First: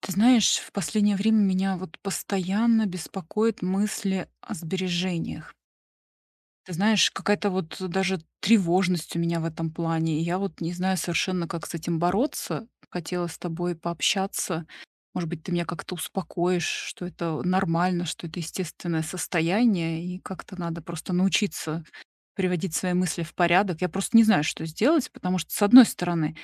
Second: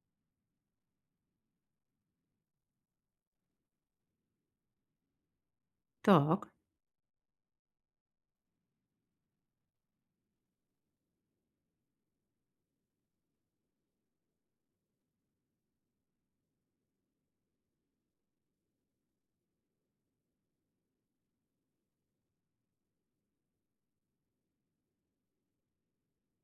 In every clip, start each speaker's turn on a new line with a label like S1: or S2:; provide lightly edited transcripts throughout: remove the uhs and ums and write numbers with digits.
S1: Ты знаешь, в последнее время меня вот постоянно беспокоят мысли о сбережениях.
S2: Так,
S1: Ты знаешь, какая-то вот даже тревожность у меня в этом плане. И я вот не знаю совершенно, как с этим бороться. Хотела с тобой пообщаться. Может быть, ты меня как-то успокоишь, что это нормально, что это естественное состояние, и как-то надо просто научиться приводить свои мысли в порядок. Я просто не знаю, что сделать, потому что, с одной стороны,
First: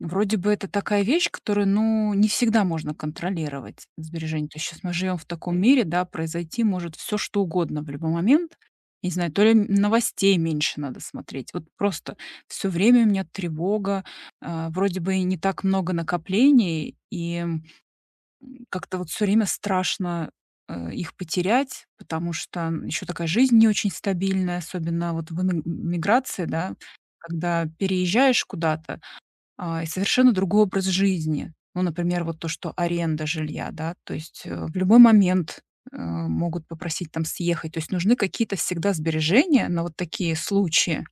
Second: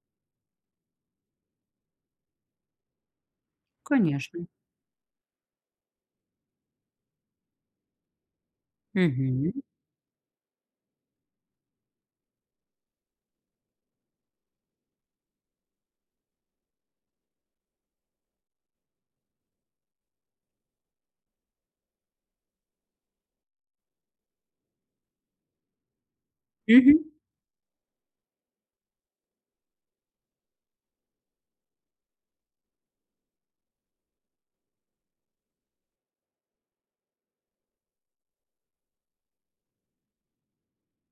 S1: вроде бы это такая вещь, которую, ну, не всегда можно контролировать,
S2: конечно.
S1: сбережения. То есть сейчас мы живем в таком мире, да, произойти может все что угодно в любой момент. Не знаю, то ли
S2: Мгм.
S1: новостей меньше надо смотреть. Вот просто все время у меня тревога, вроде бы и не так много накоплений, и как-то вот все время страшно, их потерять, потому что еще такая жизнь не очень стабильная, особенно вот в эмигр миграции, да,
S2: Мгм.
S1: когда переезжаешь куда-то, и совершенно другой образ жизни. Ну, например, вот то, что аренда жилья, да, то есть в любой момент могут попросить там съехать. То есть нужны какие-то всегда сбережения на вот такие случаи.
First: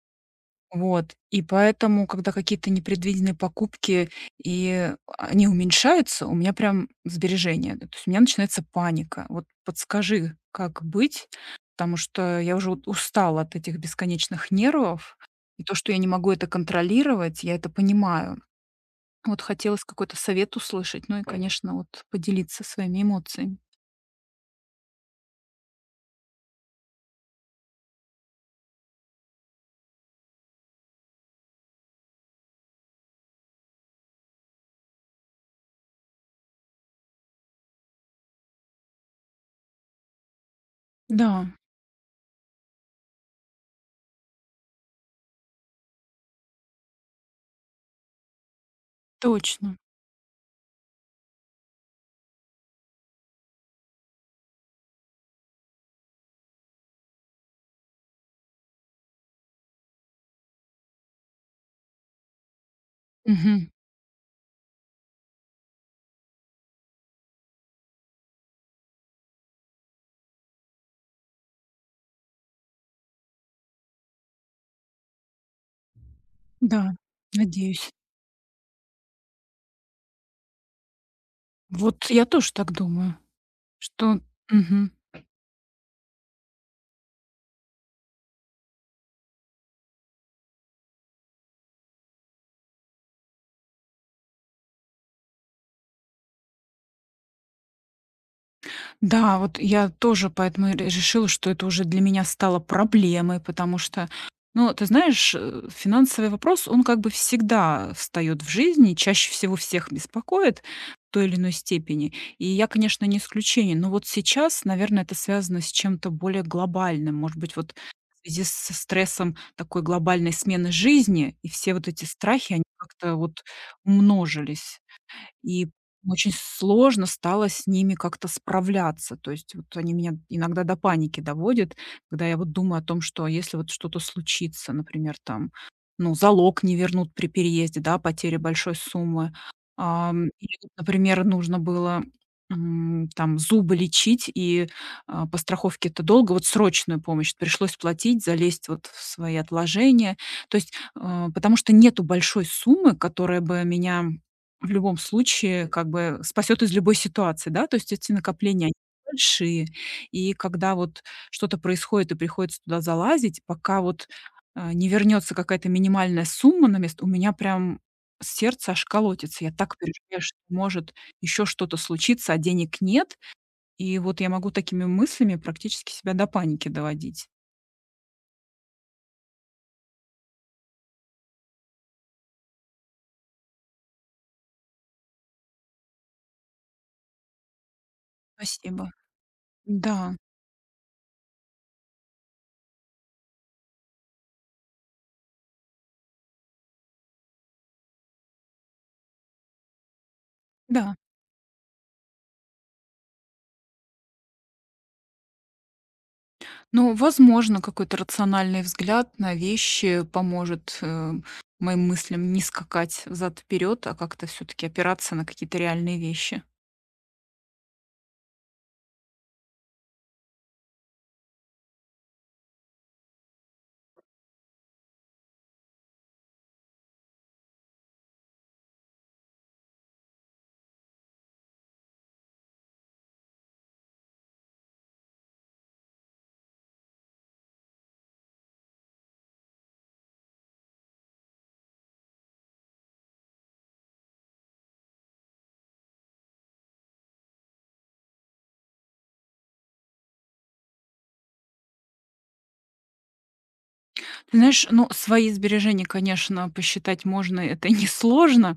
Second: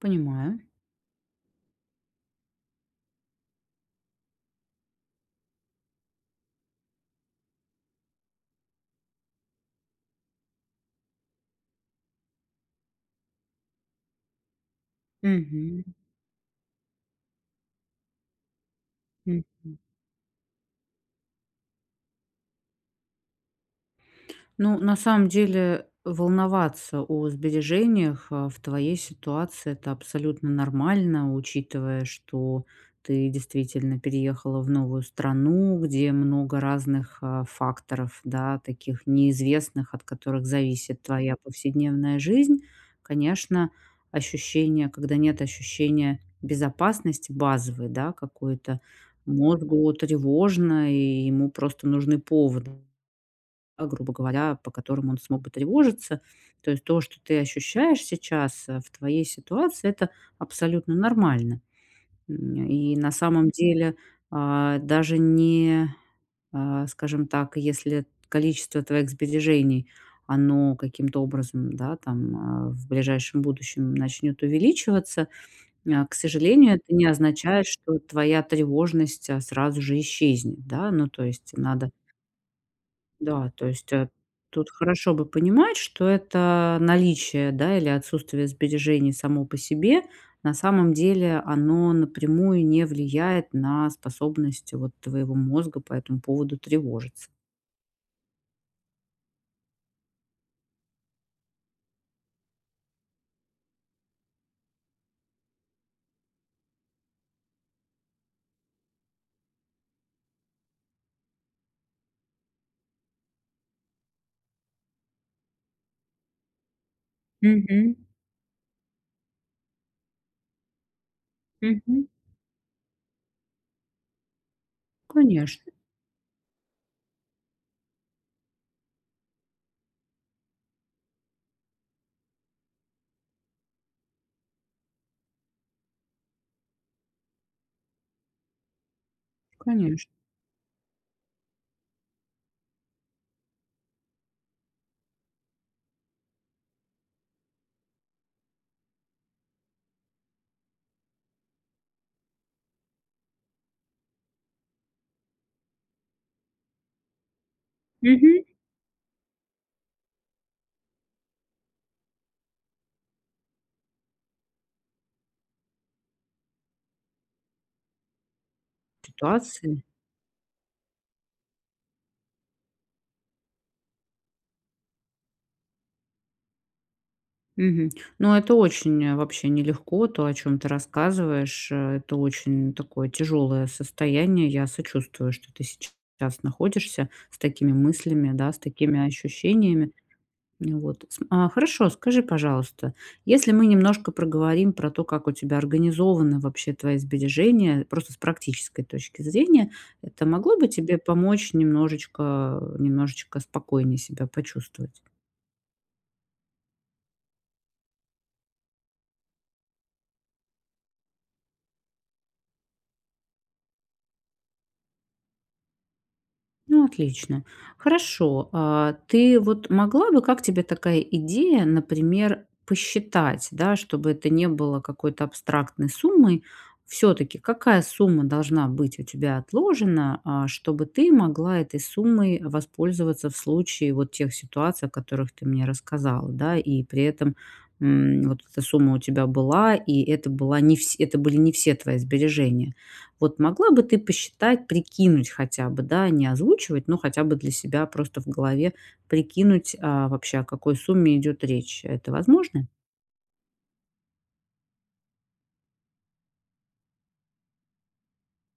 S2: Понимаю.
S1: Вот. И поэтому, когда какие-то непредвиденные покупки, и они уменьшаются, у меня прям сбережения. Да, то есть у меня начинается паника. Вот подскажи, как быть, потому что я уже вот устала от этих бесконечных нервов. И то,
S2: Мгм.
S1: что я не могу это контролировать, я это понимаю. Вот
S2: Мгм.
S1: хотелось какой-то совет услышать, ну и, конечно, вот поделиться своими эмоциями.
S2: Ну, на самом деле, волноваться о сбережениях в твоей ситуации это абсолютно нормально, учитывая, что ты действительно переехала в новую страну, где много разных факторов, да, таких неизвестных, от которых зависит твоя
S1: Да,
S2: повседневная жизнь. Конечно, ощущение, когда нет ощущения безопасности базовой, да, какой-то
S1: точно.
S2: мозгу тревожно, и ему просто нужны поводы, грубо говоря, по которым он смог бы тревожиться. То есть то, что ты ощущаешь сейчас, в твоей ситуации, это абсолютно нормально. И на самом
S1: Мгм.
S2: деле, а, даже не, а, скажем так, если количество твоих сбережений, оно каким-то образом, да, там, в ближайшем будущем начнет увеличиваться, к сожалению,
S1: Да,
S2: это не означает,
S1: надеюсь.
S2: что твоя тревожность, сразу же исчезнет, да. Ну, то есть надо,
S1: Вот я тоже так думаю,
S2: да, то есть,
S1: что.
S2: тут
S1: Мгм.
S2: хорошо бы понимать, что это наличие, да, или отсутствие сбережений само по себе, на самом деле оно напрямую не влияет на способность вот твоего мозга по этому поводу тревожиться.
S1: Да, вот я тоже поэтому и решила, что это уже для меня стало проблемой, потому что, ну, ты знаешь, финансовый вопрос, он как бы всегда встает в жизни, чаще всего всех беспокоит в той или иной степени. И я, конечно, не исключение, но вот сейчас, наверное, это связано с чем-то более глобальным. Может быть, вот
S2: Мгм.
S1: в связи со стрессом такой глобальной смены жизни, и все вот эти
S2: Мгм.
S1: страхи, они как-то вот умножились.
S2: Конечно,
S1: И очень сложно стало с ними как-то справляться. То есть вот они меня иногда до паники доводят, когда я вот думаю о том, что а если вот что-то случится, например, там, ну, залог не вернут при переезде, да, потеря большой суммы.
S2: конечно.
S1: Или, вот, например, нужно было, там зубы лечить, и, по страховке это долго, вот срочную помощь пришлось платить, залезть вот в свои отложения. То есть, потому что нету большой суммы, которая бы меня в любом случае, как бы спасет из любой ситуации, да, то есть эти
S2: Мгм.
S1: накопления они большие. И когда вот что-то происходит и приходится туда залазить, пока вот, не вернется какая-то минимальная сумма на место, у меня прям сердце аж колотится. Я так
S2: Ситуации.
S1: переживаю, что может еще что-то случиться, а денег нет. И вот я могу такими мыслями практически себя до паники доводить.
S2: Мгм. Ну, это очень, вообще нелегко, то, о чем ты рассказываешь. Э, это очень такое тяжелое состояние. Я сочувствую, что ты сейчас находишься с такими мыслями, да, с
S1: Спасибо.
S2: такими ощущениями.
S1: Да,
S2: Ну вот. Хорошо, скажи, пожалуйста, если мы немножко проговорим про то, как у тебя организованы вообще твои сбережения, просто с практической точки зрения, это могло бы
S1: да.
S2: тебе помочь немножечко спокойнее себя почувствовать?
S1: Ну, возможно, какой-то рациональный взгляд на вещи поможет, моим мыслям не скакать взад-вперед, а как-то все-таки опираться на какие-то реальные вещи.
S2: Ну, отлично. Хорошо. А, ты вот могла бы, как тебе такая идея, например, посчитать, да, чтобы это не было какой-то абстрактной суммой. Все-таки какая сумма должна быть у тебя отложена, чтобы ты могла этой суммой воспользоваться в случае вот тех ситуаций, о которых ты мне рассказала, да, и при этом вот эта сумма у тебя была, и это была не вс- это были не все твои сбережения. Вот могла бы ты посчитать, прикинуть хотя бы, да, не озвучивать, но хотя бы для себя просто в голове прикинуть, вообще, о какой сумме идет речь. Это возможно?
S1: Ты знаешь, ну, свои сбережения, конечно, посчитать можно, это несложно.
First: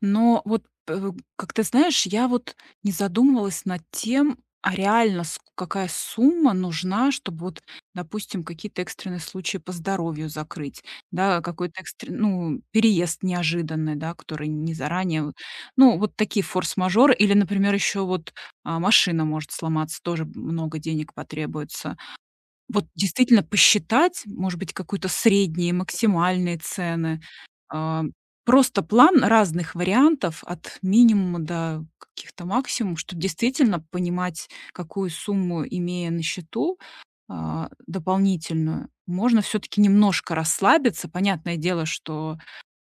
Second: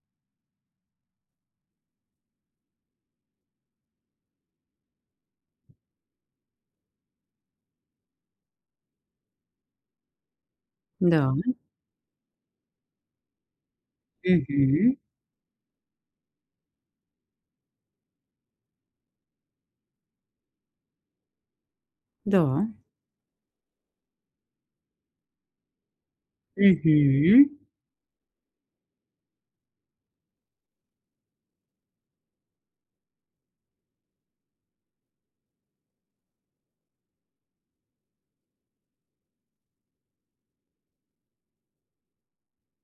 S1: Но вот, как ты знаешь, я вот не задумывалась над тем, а реально ск какая сумма нужна, чтобы вот, допустим, какие-то экстренные случаи по здоровью закрыть,
S2: Да.
S1: да, какой-то экстрен ну, переезд неожиданный, да, который не
S2: Мгм.
S1: заранее. Ну, вот такие форс-мажоры или, например, еще вот, машина может сломаться, тоже много денег потребуется.
S2: Да.
S1: Вот действительно посчитать, может быть, какую-то средние, максимальные цены.
S2: Мгм.
S1: А, просто план разных вариантов от минимума до каких-то максимум, чтобы действительно понимать, какую сумму, имея на счету, дополнительную, можно все таки немножко расслабиться. Понятное дело, что,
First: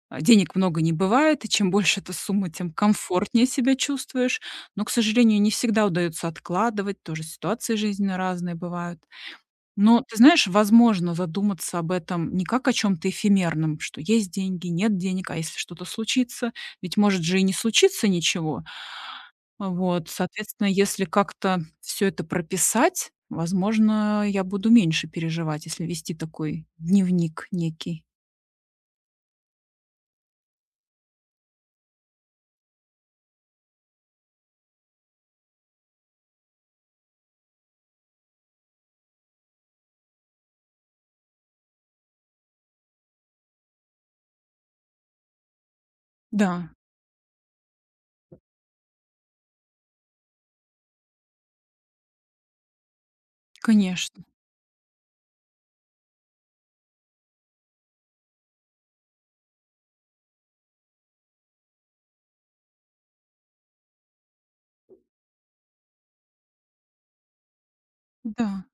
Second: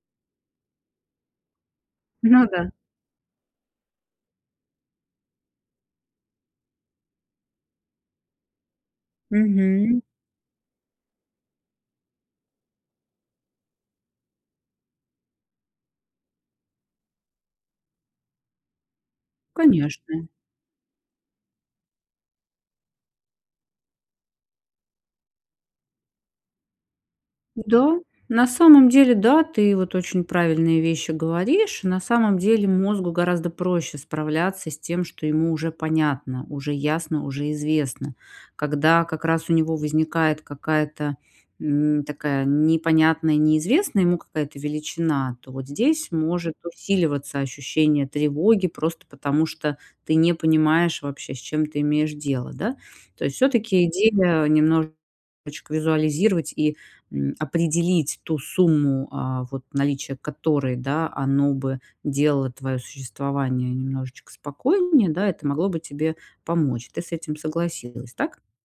S1: денег много не бывает, и чем больше эта
S2: Ну
S1: сумма,
S2: да.
S1: тем комфортнее себя чувствуешь. Но, к сожалению, не всегда удается откладывать, тоже ситуации жизненно разные бывают.
S2: Мгм.
S1: Но ты знаешь, возможно задуматься об этом не как о чем то эфемерном, что есть деньги, нет денег, а если что-то случится, ведь может же и не случиться ничего. Вот,
S2: Конечно.
S1: соответственно, если как-то все это прописать, возможно, я буду меньше переживать, если вести такой дневник
S2: Да,
S1: некий.
S2: на самом деле, да, ты вот очень правильные вещи говоришь. На самом деле мозгу гораздо проще справляться с тем, что ему уже понятно, уже ясно, уже известно. Когда как раз у него возникает какая-то такая непонятная, неизвестная ему какая-то величина, то вот здесь может
S1: Да,
S2: усиливаться ощущение тревоги просто потому, что ты не понимаешь вообще, с чем ты имеешь дело, да? То есть все-таки
S1: конечно.
S2: идея немножечко визуализировать и определить ту сумму, вот наличие которой, да, оно бы делало твое существование немножечко спокойнее, да, это могло бы тебе помочь. Ты с этим согласилась, так?
S1: Да,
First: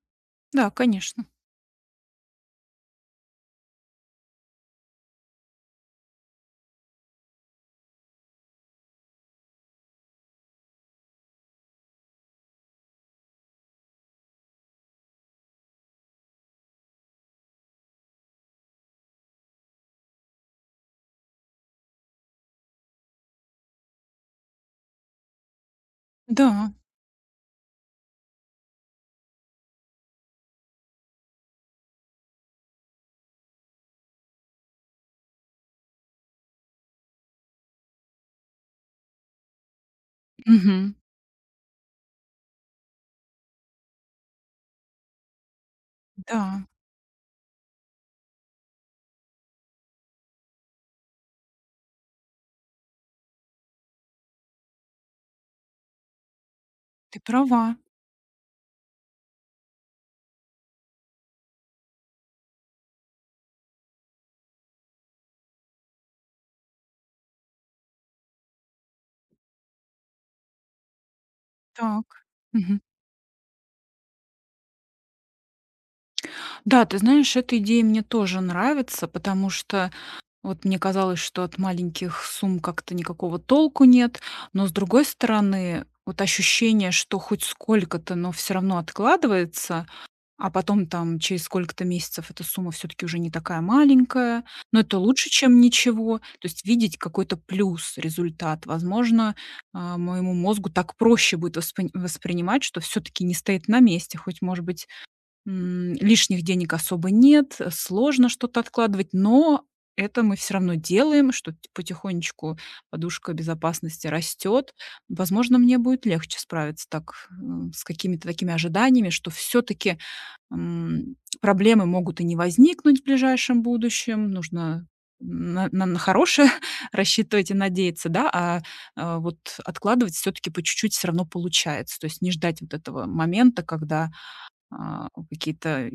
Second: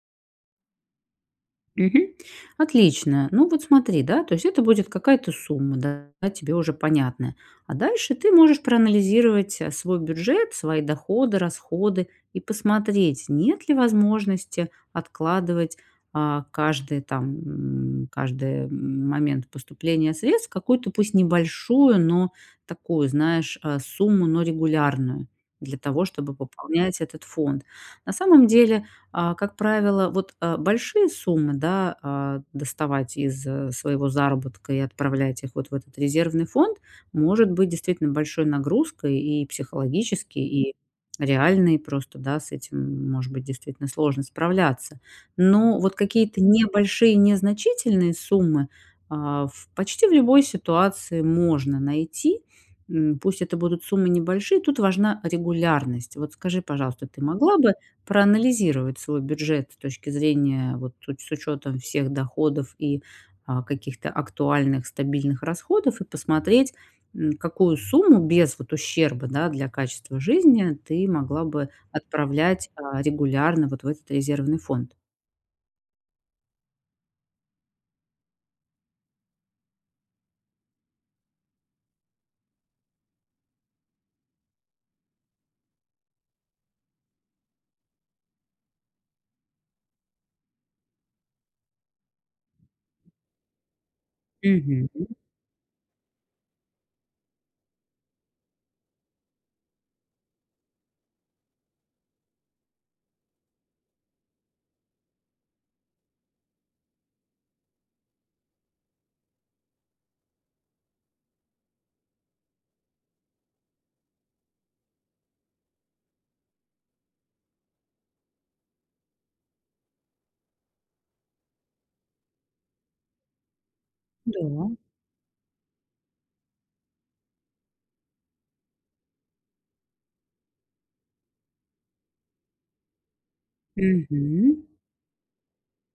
S1: да, конечно.
S2: Мгм. Отлично. Ну вот смотри, да, то есть это будет какая-то сумма, да, тебе уже понятная. А дальше ты можешь проанализировать свой бюджет, свои доходы, расходы и посмотреть, нет ли возможности откладывать а, каждый там, каждый момент поступления средств какую-то, пусть небольшую, но такую, знаешь, сумму, но регулярную, для того чтобы
S1: Да,
S2: пополнять этот фонд. На самом деле, как правило, большие суммы, да, доставать из, своего заработка и отправлять их вот в этот резервный фонд может быть действительно большой нагрузкой и психологически, и
S1: мгм,
S2: реальной просто, да, с этим может быть действительно сложно справляться. Но вот какие-то
S1: да,
S2: небольшие, незначительные суммы, в почти в любой ситуации можно найти. М, пусть это будут суммы небольшие, тут важна регулярность. Вот скажи, пожалуйста,
S1: ты
S2: ты могла
S1: права.
S2: бы проанализировать свой бюджет с точки зрения, вот тут с учетом всех доходов и каких-то актуальных стабильных расходов, и посмотреть, какую сумму без вот ущерба, да, для качества жизни ты могла бы
S1: Так.
S2: отправлять
S1: Мгм.
S2: регулярно вот в этот резервный фонд.
S1: Да, ты знаешь, эта идея мне тоже нравится, потому что вот мне казалось, что от маленьких сумм как-то никакого толку нет, но, с другой стороны, вот ощущение, что хоть сколько-то, но все равно откладывается, а потом там через сколько-то месяцев эта сумма все таки уже не такая маленькая, но
S2: Мгм.
S1: это лучше, чем ничего. То есть видеть какой-то плюс, результат. Возможно, моему мозгу так проще будет воспринимать, что все таки не стоит на месте, хоть, может быть, лишних денег особо нет, сложно что-то откладывать, но это мы все равно делаем, что т потихонечку подушка безопасности растет. Возможно, мне будет легче справиться так, с какими-то такими ожиданиями, что все таки проблемы могут и не возникнуть в ближайшем будущем.
S2: Да.
S1: Нужно на хорошее рассчитывать и надеяться, да, вот откладывать все таки по чуть-чуть все равно получается. То есть не ждать вот этого момента, когда
S2: Мгм.
S1: какие-то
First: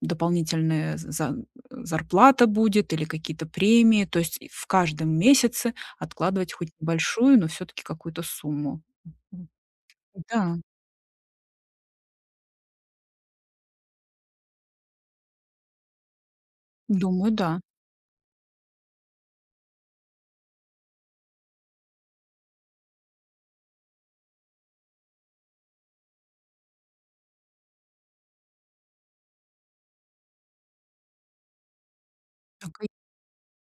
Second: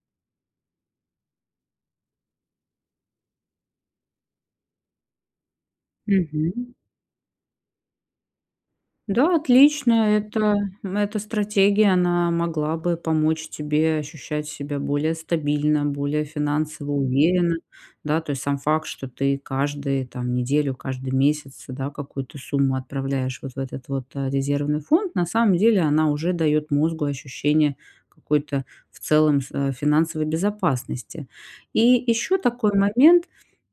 S1: дополнительные за зарплата будет или какие-то премии. То есть и в каждом месяце откладывать хоть
S2: Мгм.
S1: небольшую, но все-таки какую-то сумму.
S2: Да,
S1: М,
S2: отлично.
S1: да,
S2: Эта стратегия, она могла бы помочь тебе ощущать себя более стабильно, более финансово
S1: думаю,
S2: уверенно.
S1: да.
S2: Да, то есть сам факт, что ты каждый там неделю, каждый месяц, да, какую-то сумму отправляешь вот в этот вот, резервный фонд, на самом деле она уже дает мозгу ощущение какой-то в целом финансовой безопасности. И еще такой
S1: Так и
S2: момент.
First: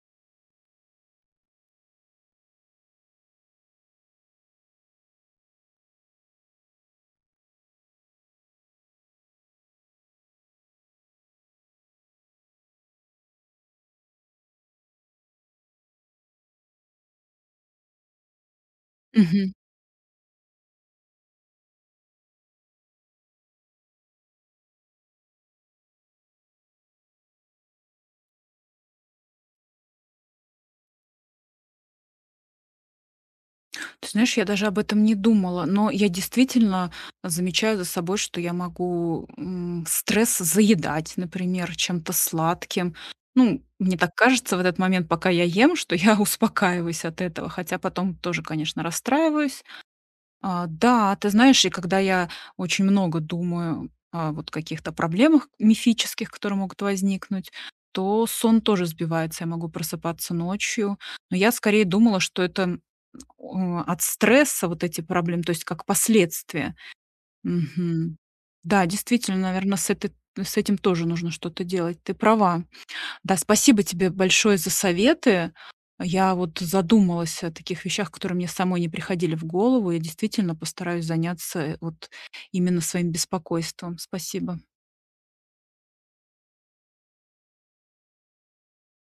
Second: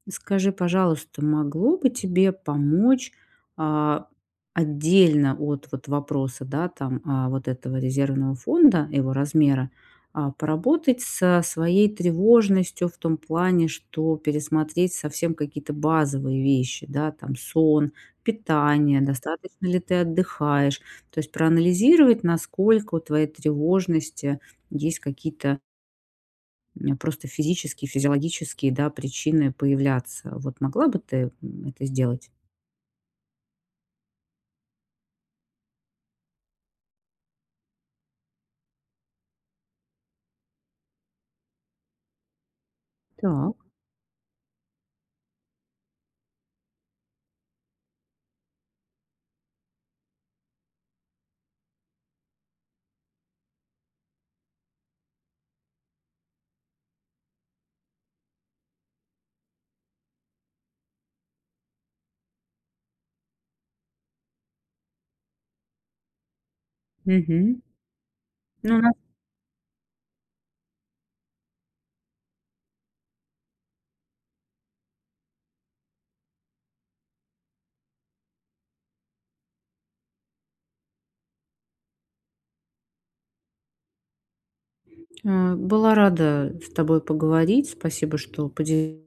S2: Скажи, пожалуйста, могло бы тебе помочь, а, отдельно от вот вопроса, да, там, вот этого резервного фонда, его размера, поработать со своей тревожностью в том плане, что пересмотреть совсем какие-то базовые вещи, да, там сон, питание,
S1: мгм.
S2: достаточно ли ты отдыхаешь. То есть проанализировать, насколько у твоей тревожности есть какие-то просто физические, физиологические, да, причины появляться. Вот могла бы ты, это сделать?
S1: Ты знаешь, я даже об этом не думала, но я действительно замечаю за собой, что я могу, стресс заедать, например, чем-то сладким.
S2: Так.
S1: Ну, мне так кажется в этот момент, пока я ем, что я успокаиваюсь от этого, хотя потом тоже, конечно, расстраиваюсь. Да, ты знаешь, и когда я очень много думаю о вот каких-то проблемах мифических, которые могут возникнуть, то сон тоже сбивается. Я могу просыпаться ночью. Но я скорее думала, что это от стресса вот эти проблемы, то есть как последствия.
S2: Мгм.
S1: Мгм.
S2: Ну,
S1: Да,
S2: на
S1: действительно, наверное, с этой с этим тоже нужно что-то делать. Ты права. Да, спасибо тебе большое за советы. Я вот задумалась о таких вещах, которые мне самой не приходили в голову. Я действительно постараюсь заняться вот именно своим беспокойством. Спасибо.
S2: была рада с тобой поговорить. Спасибо, что поделилась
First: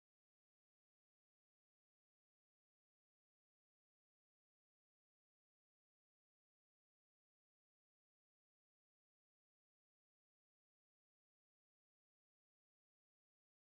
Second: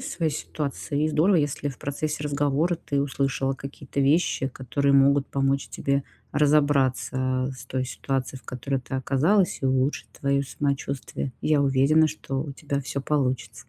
S2: своей ситуацией. И здорово, если в процессе разговора ты услышала какие-то вещи, которые могут помочь тебе разобраться с той ситуацией, в которой ты оказалась, и улучшить твое самочувствие. Я уверена, что у тебя всё получится.